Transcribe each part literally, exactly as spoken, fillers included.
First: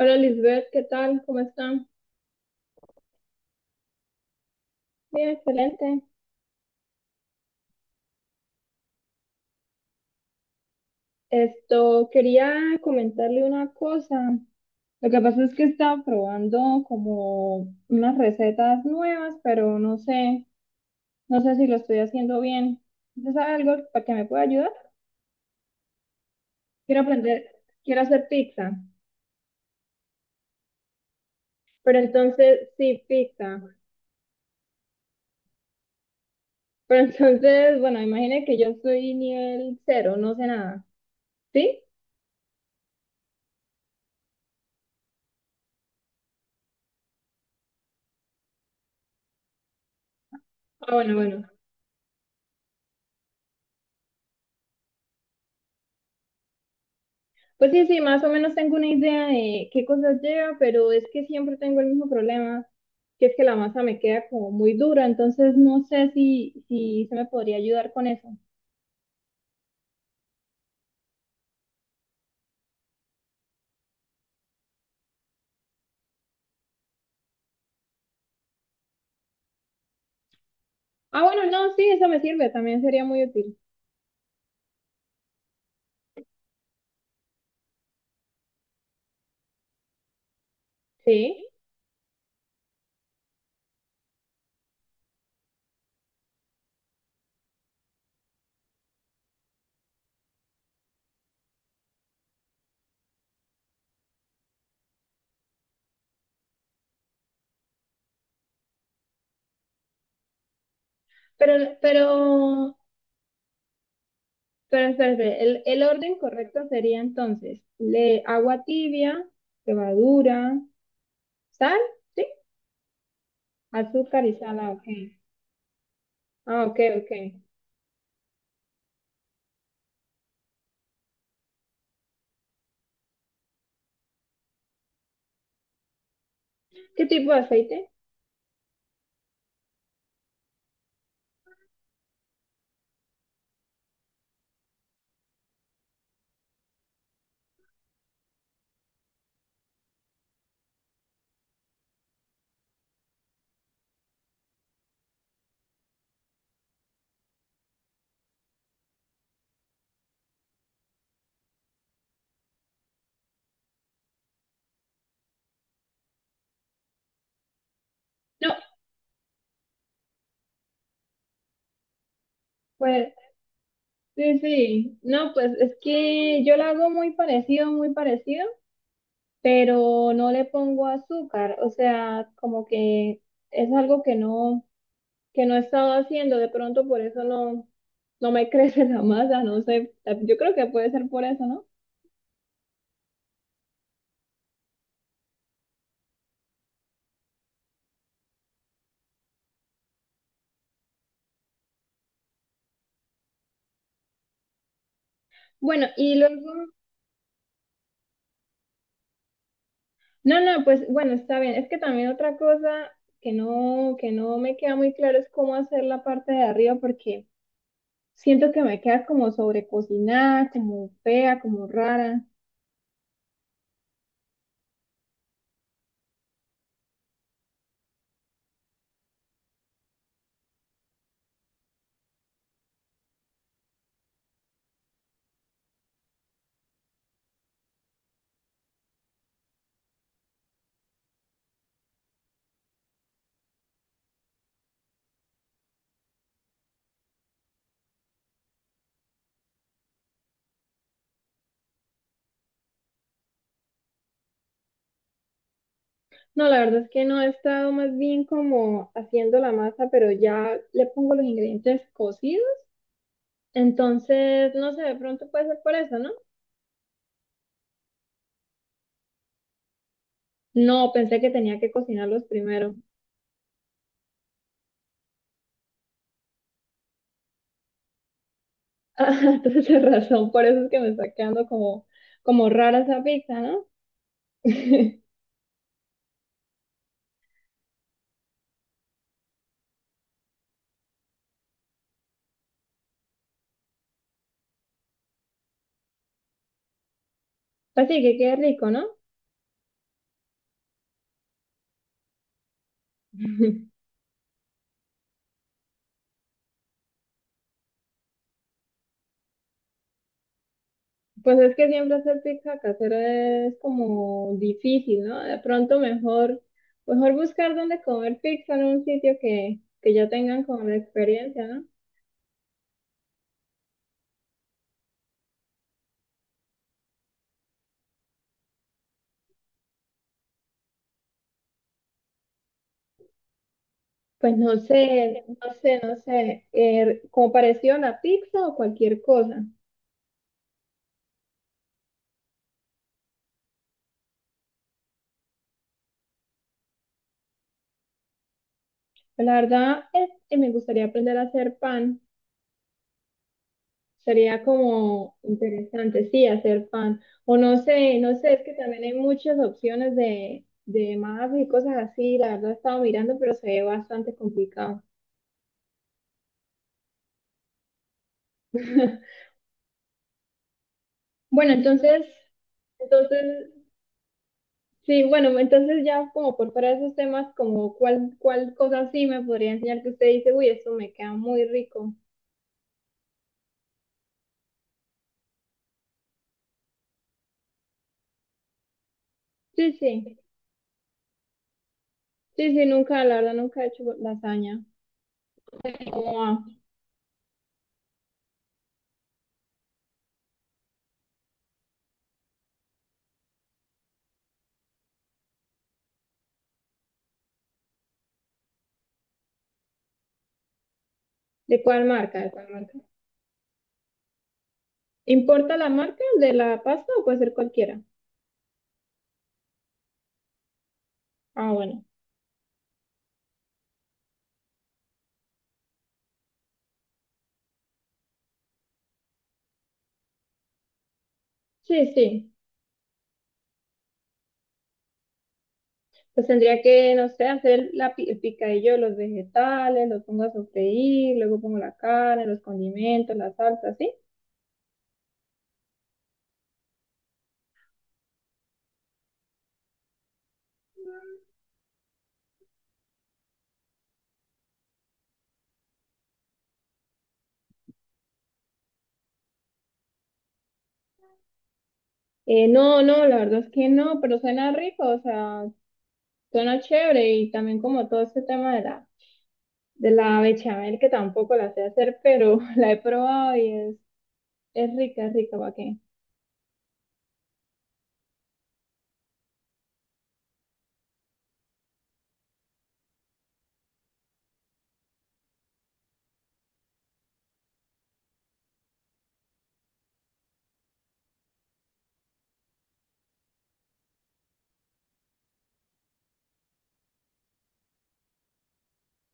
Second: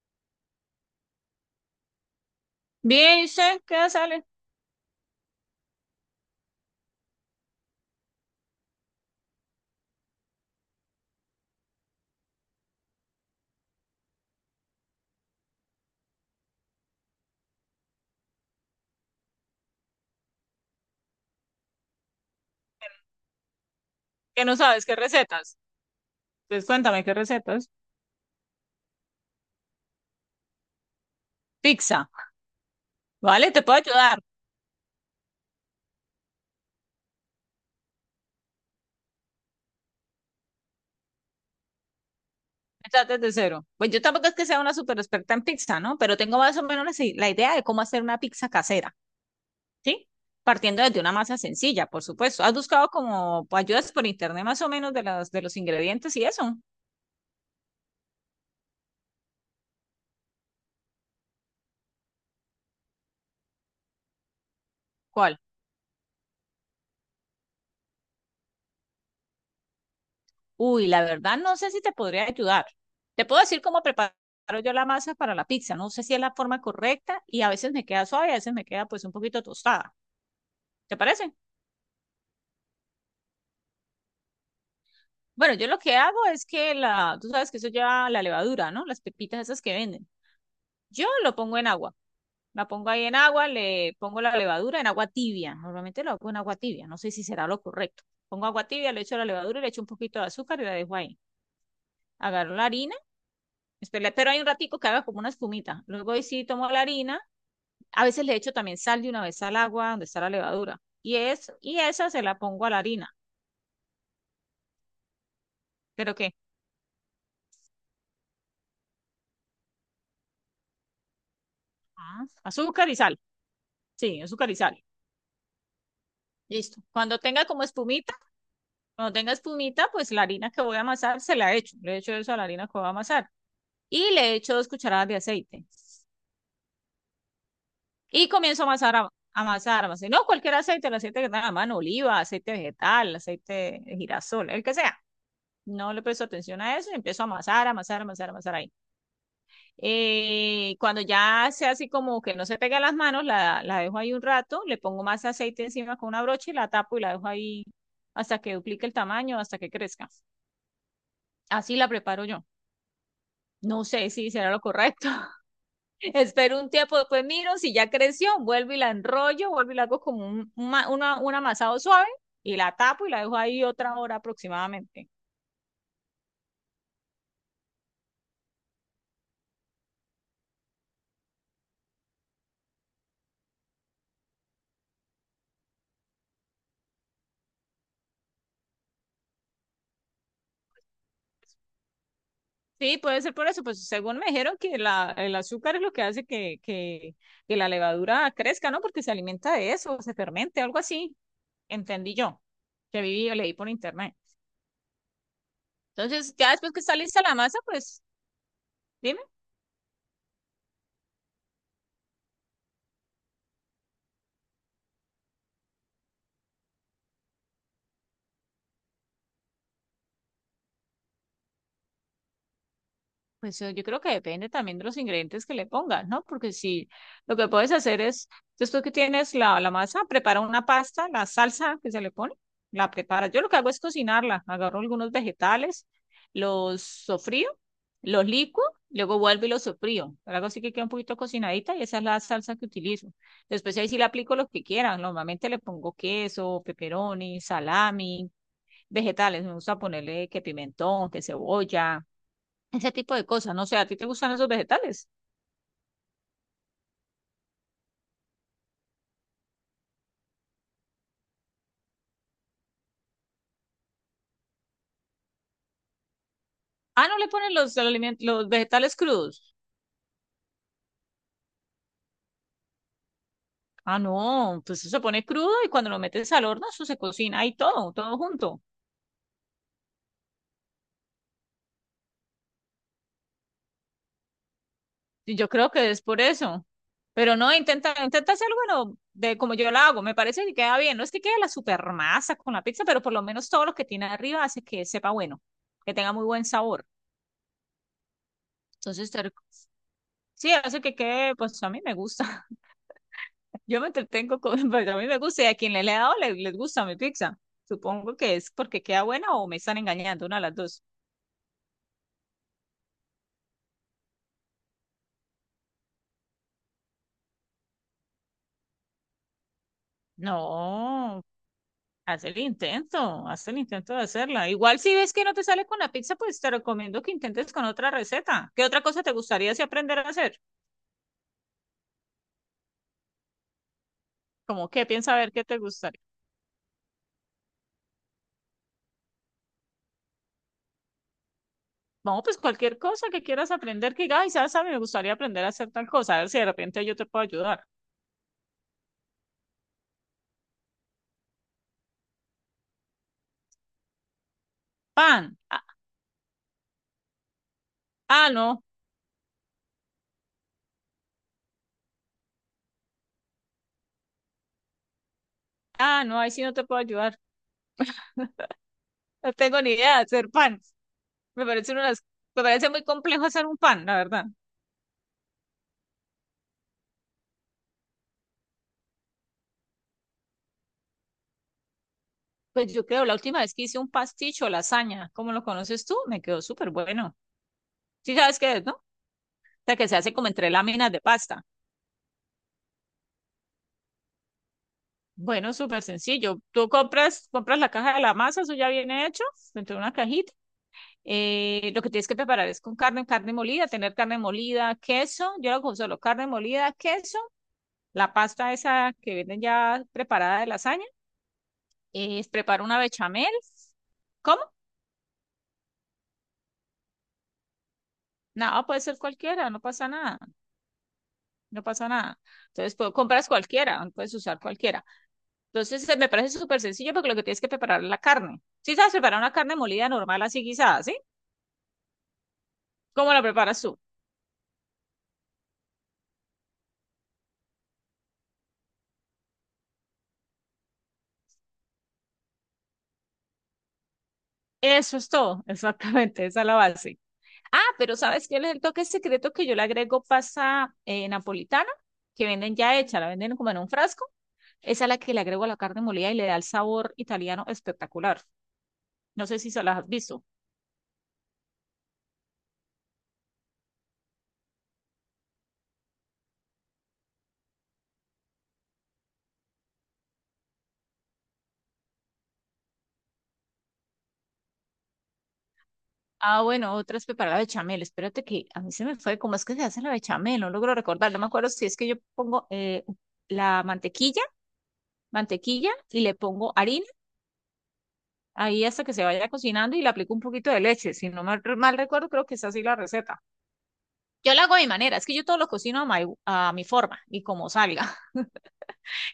Hola Lisbeth, ¿qué tal? ¿Cómo están? Bien, ¿y usted qué sale? Bien, excelente. Esto, quería comentarle una cosa. Lo que pasa es que estaba probando como unas recetas nuevas, pero no sé, no sé si lo estoy haciendo bien. ¿Usted sabe algo para que me pueda Que no ayudar? sabes qué recetas. Pues Quiero cuéntame qué aprender, recetas. quiero hacer pizza, pero Pizza, entonces, sí, ¿vale? pizza. Te puedo ayudar. Pero entonces, bueno, imagine que yo soy nivel cero, no sé nada. ¿Sí? Estás desde cero. Pues yo tampoco es que sea una super experta en pizza, ¿no? Pero tengo más o menos la si- la idea de cómo hacer una pizza casera, ¿sí? Partiendo Ah, desde una bueno, masa bueno. sencilla, por supuesto. ¿Has buscado como ayudas por internet más o menos de las, de los ingredientes y eso? Pues sí, sí, más o menos tengo una idea de qué cosas lleva, pero es que siempre tengo el mismo problema, que es que la masa me queda como muy dura, ¿Cuál? entonces no sé si, si se me podría ayudar con eso. Uy, la verdad no sé si te podría ayudar. Te puedo decir cómo preparo yo la masa para la pizza. No sé si es la forma correcta y a veces me queda suave, a veces me queda pues un poquito tostada. ¿Te Ah, parece? bueno, no, sí, eso me sirve, también sería muy útil. Bueno, yo lo que hago es que la, tú sabes que eso lleva la levadura, ¿no? Las pepitas esas que venden. Yo lo Sí, pongo en agua. La pongo ahí en agua, le pongo la levadura en agua tibia. Normalmente lo hago en agua tibia. No sé si será lo correcto. Pongo agua tibia, le echo la levadura, le echo un poquito de azúcar y la dejo ahí. Agarro la harina, espero, pero hay un ratico que haga como una espumita. Luego ahí sí tomo la harina. A veces le echo también sal de una vez al agua donde está la levadura. Y, es, pero, y esa se la pongo a pero, la harina. pero espérate, el, el ¿Pero orden qué? correcto sería entonces le, agua tibia, levadura, sal, ¿sí? Ah, azúcar y sal. Sí, Azúcar y azúcar y sal, ah, sal. ok. Ah, ok, Listo. ok. Cuando tenga como espumita, cuando tenga espumita, pues la harina que voy a amasar se la echo. Le echo eso a la harina que voy a amasar. Y le echo dos cucharadas de aceite. ¿Qué tipo de aceite? Y comienzo a amasar, a, amasar, amasar. No cualquier aceite, el aceite que tenga a mano, oliva, aceite vegetal, aceite de girasol, el que sea. No le presto atención a eso y empiezo a amasar, amasar, amasar, amasar ahí. Eh, cuando ya sea así como que no se pega las manos, la, la dejo ahí un rato, le pongo más aceite encima con una brocha y la tapo y la dejo ahí hasta que duplique el tamaño, hasta que crezca. Así la preparo yo. No sé si será lo correcto. Espero un tiempo, después miro si ya creció, No, vuelvo y la enrollo, vuelvo y la hago como un, un ma- una- un amasado suave y la tapo y pues la dejo ahí otra hora sí, sí, aproximadamente. no, pues es que yo la hago muy parecido, muy parecido, pero no le pongo azúcar, o sea, como que es algo que no, que no he estado haciendo, de pronto por eso no, no me crece la masa, no sé, yo creo que puede ser por eso, ¿no? Sí, puede ser por eso, pues según me dijeron que la, el azúcar es lo que hace que, que, que la levadura crezca, ¿no? Porque se alimenta de eso, se fermente, algo así, entendí yo, que viví o leí por internet. Bueno, y Entonces, luego, ya después que está lista la masa, pues dime. no, no, pues bueno, está bien, es que también otra cosa que no, que no me queda muy claro es cómo hacer la parte de arriba, porque siento que me queda como sobrecocinada, como fea, como rara. Pues eh, yo creo que depende también de los ingredientes que le pongas, ¿no? Porque si lo que puedes hacer es, después que tienes la, la masa, prepara una pasta, la salsa que se le pone, la prepara. Yo lo que hago es cocinarla, agarro algunos vegetales, los sofrío, los licuo, luego vuelvo y los sofrío. Pero hago así que queda un poquito cocinadita y esa es la salsa que utilizo. Después ahí sí le aplico lo que quieran. Normalmente le pongo queso, pepperoni, salami, vegetales. Me gusta ponerle que pimentón, que cebolla, ese tipo de cosas, no sé, ¿a ti te gustan esos vegetales? No, la verdad es que no he estado más bien como haciendo la masa, pero ya le pongo los ingredientes cocidos. Entonces, no sé, de pronto puede ser por eso, ¿no? Ah, no le ponen los, aliment- los vegetales crudos. No, pensé que tenía que cocinarlos primero. Ah, no, pues eso se pone crudo y cuando lo metes al horno, eso se cocina ahí todo, todo junto. Ah, entonces, tienes razón, por eso es que me está quedando como, como rara esa pizza, ¿no? Y yo creo que es por eso. Pero no, intenta, intenta hacerlo, bueno, de como yo lo hago, me parece que queda bien. No es que quede la super masa con la pizza, pero por lo menos todo lo que tiene arriba hace que sepa bueno, que tenga muy buen sabor. Así que quede rico, ¿no? Entonces, te rec- sí, hace que quede, pues a mí me gusta. Yo me entretengo con, pues a mí me gusta y a quien le, le he dado le- les gusta mi pizza. Supongo que es porque queda buena o me están engañando, una de las dos. Pues es que siempre hacer pizza casera es como difícil, ¿no? De pronto mejor, mejor buscar dónde comer pizza en un sitio que, que ya tengan como la No, experiencia, ¿no? haz el intento, haz el intento de hacerla. Igual si ves que no te sale con la pizza, pues te recomiendo que intentes con otra receta. ¿Qué otra cosa te gustaría si aprender a hacer? Pues no Como qué piensa a sé, ver qué no te sé, no gustaría. sé, eh, como parecido a la pizza o cualquier cosa. Vamos, pues cualquier cosa que quieras aprender, que digas, ay, sabes, a mí me gustaría aprender a hacer tal cosa, a ver si de repente yo te puedo ayudar. La verdad es que me gustaría aprender a hacer pan. Sería como Pan. Ah, interesante, sí, hacer pan. O no sé, no ah, sé, es que no. también hay muchas opciones de, de mapas y cosas así. La verdad he estado mirando, pero se ve bastante complicado. Ah, no, ahí sí no te puedo ayudar. No tengo ni idea de hacer pan. Me Bueno, parece una de las- entonces, me parece muy entonces, complejo hacer un pan, la verdad. sí, bueno, entonces ya como por fuera de esos temas, como cuál, cuál cosa sí me podría enseñar que usted dice, uy, esto me queda muy rico. Pues yo creo, la última vez que hice un pasticho o lasaña, como lo conoces tú, me quedó súper bueno. Sí sabes qué es, ¿no? O Sí, sea, que se hace sí, como entre láminas de pasta. sí, sí, nunca, la verdad, nunca he hecho lasaña. Bueno, súper ¿Cómo sencillo. va? Tú compras, compras la caja de la masa, eso ya viene hecho, dentro de una cajita. Eh, lo que tienes que preparar es con carne, carne molida, tener carne molida, queso. Yo lo hago solo carne molida, queso, la pasta esa que venden ya preparada de lasaña, ¿De cuál marca? eh, ¿De cuál preparo marca? una bechamel. ¿Cómo? ¿Importa la marca de la pasta o puede ser cualquiera? Nada, puede ser cualquiera, no pasa nada, Ah, no bueno. pasa nada. Entonces, pues, compras cualquiera, puedes usar cualquiera. Entonces, eh, me parece súper sencillo porque lo que tienes que preparar es la carne. Si sabes preparar una carne molida normal, así guisada, ¿sí? Sí, sí. ¿Cómo la preparas tú? Pues tendría que, no sé, hacer la, pi- el picadillo de los vegetales, los pongo a sofreír, luego pongo la carne, los condimentos, la salsa, ¿sí? Eso es todo, exactamente, esa es la base. Ah, pero ¿sabes qué es el toque secreto que yo le agrego pasa eh, napolitana? Que venden ya hecha, la venden como en un frasco. Esa es la que le agrego a la carne molida y le da el sabor italiano espectacular. No sé si se las has visto. Eh, no, no, la verdad es que no, pero suena rico, o sea, suena chévere y también como todo este tema de la, de la bechamel que tampoco la sé hacer, pero la he probado y es, es rica, es rica, ¿para qué? Ah, bueno, otra es preparar la bechamel. Espérate que a mí se me fue. ¿Cómo es que se hace la bechamel? No logro recordar. No me acuerdo si es que yo pongo eh, la mantequilla, mantequilla y le pongo harina ahí hasta que se vaya cocinando y le aplico un poquito de leche. Si no mal, mal recuerdo, creo que es así la receta. Yo la hago a mi manera. Es que yo todo lo cocino a, mi a mi forma y como salga.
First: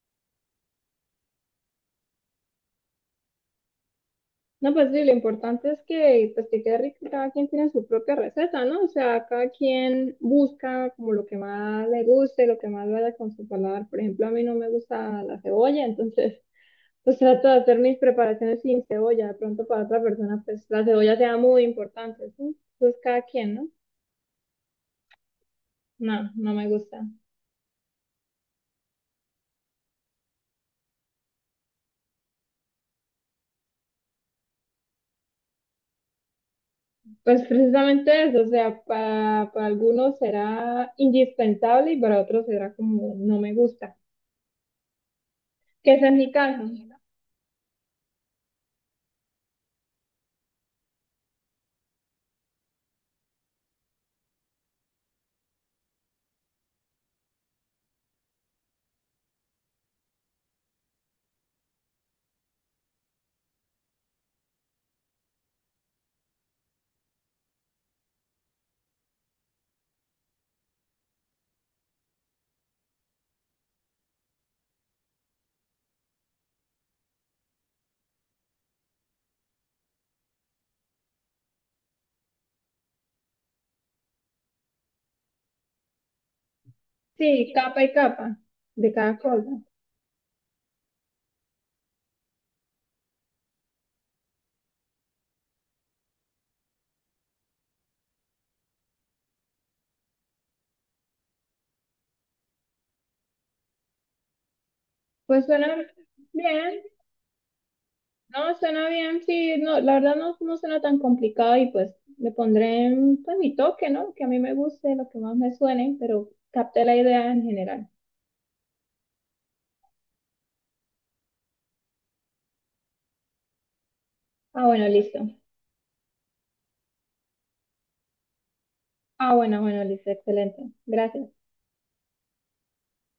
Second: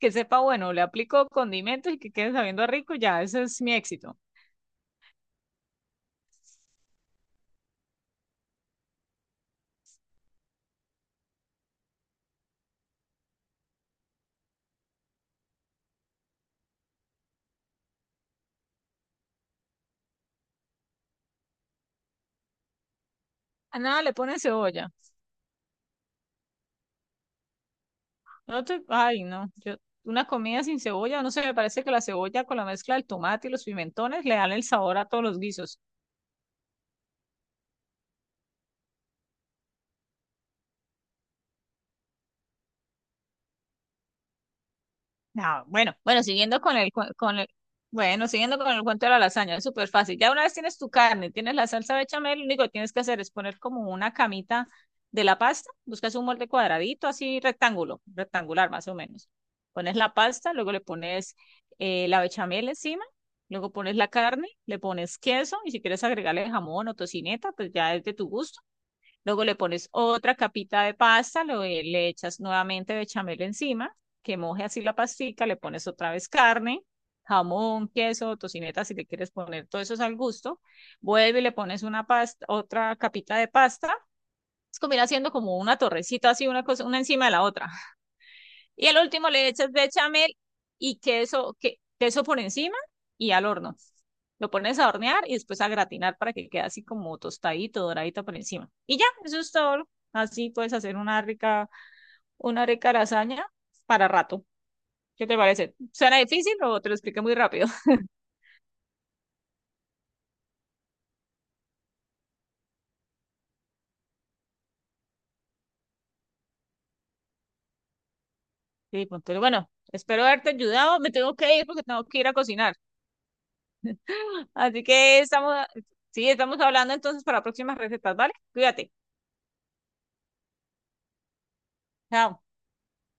Que sepa, bueno, le aplico condimentos y que quede sabiendo a rico. Ya, ese es mi éxito. No, pues sí, lo importante es que, pues, que quede rico, cada quien tiene su propia receta, ¿no? O sea, cada quien busca como lo que más le guste, lo que más vaya con su paladar. Por ejemplo, a mí no me gusta la cebolla, entonces, pues trato de hacer mis preparaciones sin cebolla. De pronto para otra persona, pues la cebolla sea muy importante, ¿sí? Entonces, cada quien, ¿no? A nada le ponen cebolla. No, no me gusta. No te, ay, no. Yo, una comida sin cebolla, no sé, me parece que la cebolla con la mezcla del tomate y los pimentones le dan el sabor a todos los guisos. Pues precisamente eso, o sea, para, para algunos será indispensable y para otros será como no me gusta, No, que bueno, ese es bueno, mi siguiendo caso. con el, cua- con el, bueno, siguiendo con el cuento de la lasaña, es súper fácil. Ya una vez tienes tu carne, tienes la salsa bechamel, lo único que tienes que hacer es poner como una camita de la pasta, buscas un molde cuadradito, así rectángulo, rectangular más o menos. Pones la pasta, luego le pones eh, la bechamel encima, luego pones la carne, le pones queso y si quieres agregarle jamón o tocineta, pues ya es de tu gusto. Luego le pones otra capita de pasta, lo- eh, le echas nuevamente bechamel encima, que moje así la pastica, le pones otra vez carne, jamón, queso, tocineta, si le quieres poner todo eso es al gusto. Vuelve y le pones una pasta, otra capita de pasta. Es como ir haciendo como una torrecita así, una cosa, una encima de la Sí, otra. capa y capa Y de al cada último le cosa. echas bechamel y queso, que, queso por encima y al horno. Lo pones a hornear y después a gratinar para que quede así como tostadito, doradito por encima. Y ya, eso es todo. Así puedes hacer una rica, una rica lasaña para rato. ¿Qué te Pues parece? suena ¿Suena difícil o bien, te lo expliqué muy rápido? no, suena bien, sí, no, la verdad no, no suena tan complicado y pues le pondré pues, mi toque, ¿no? Que a mí me guste, lo que más me suene, pero capté la idea en general. Sí, pues, pero bueno, espero haberte ayudado. Me tengo que ir porque tengo que ir a cocinar. Ah, Así bueno, listo. que estamos, sí, estamos hablando entonces para próximas recetas, ¿vale? Cuídate. Ah, bueno, bueno, listo, excelente. Gracias. Chao.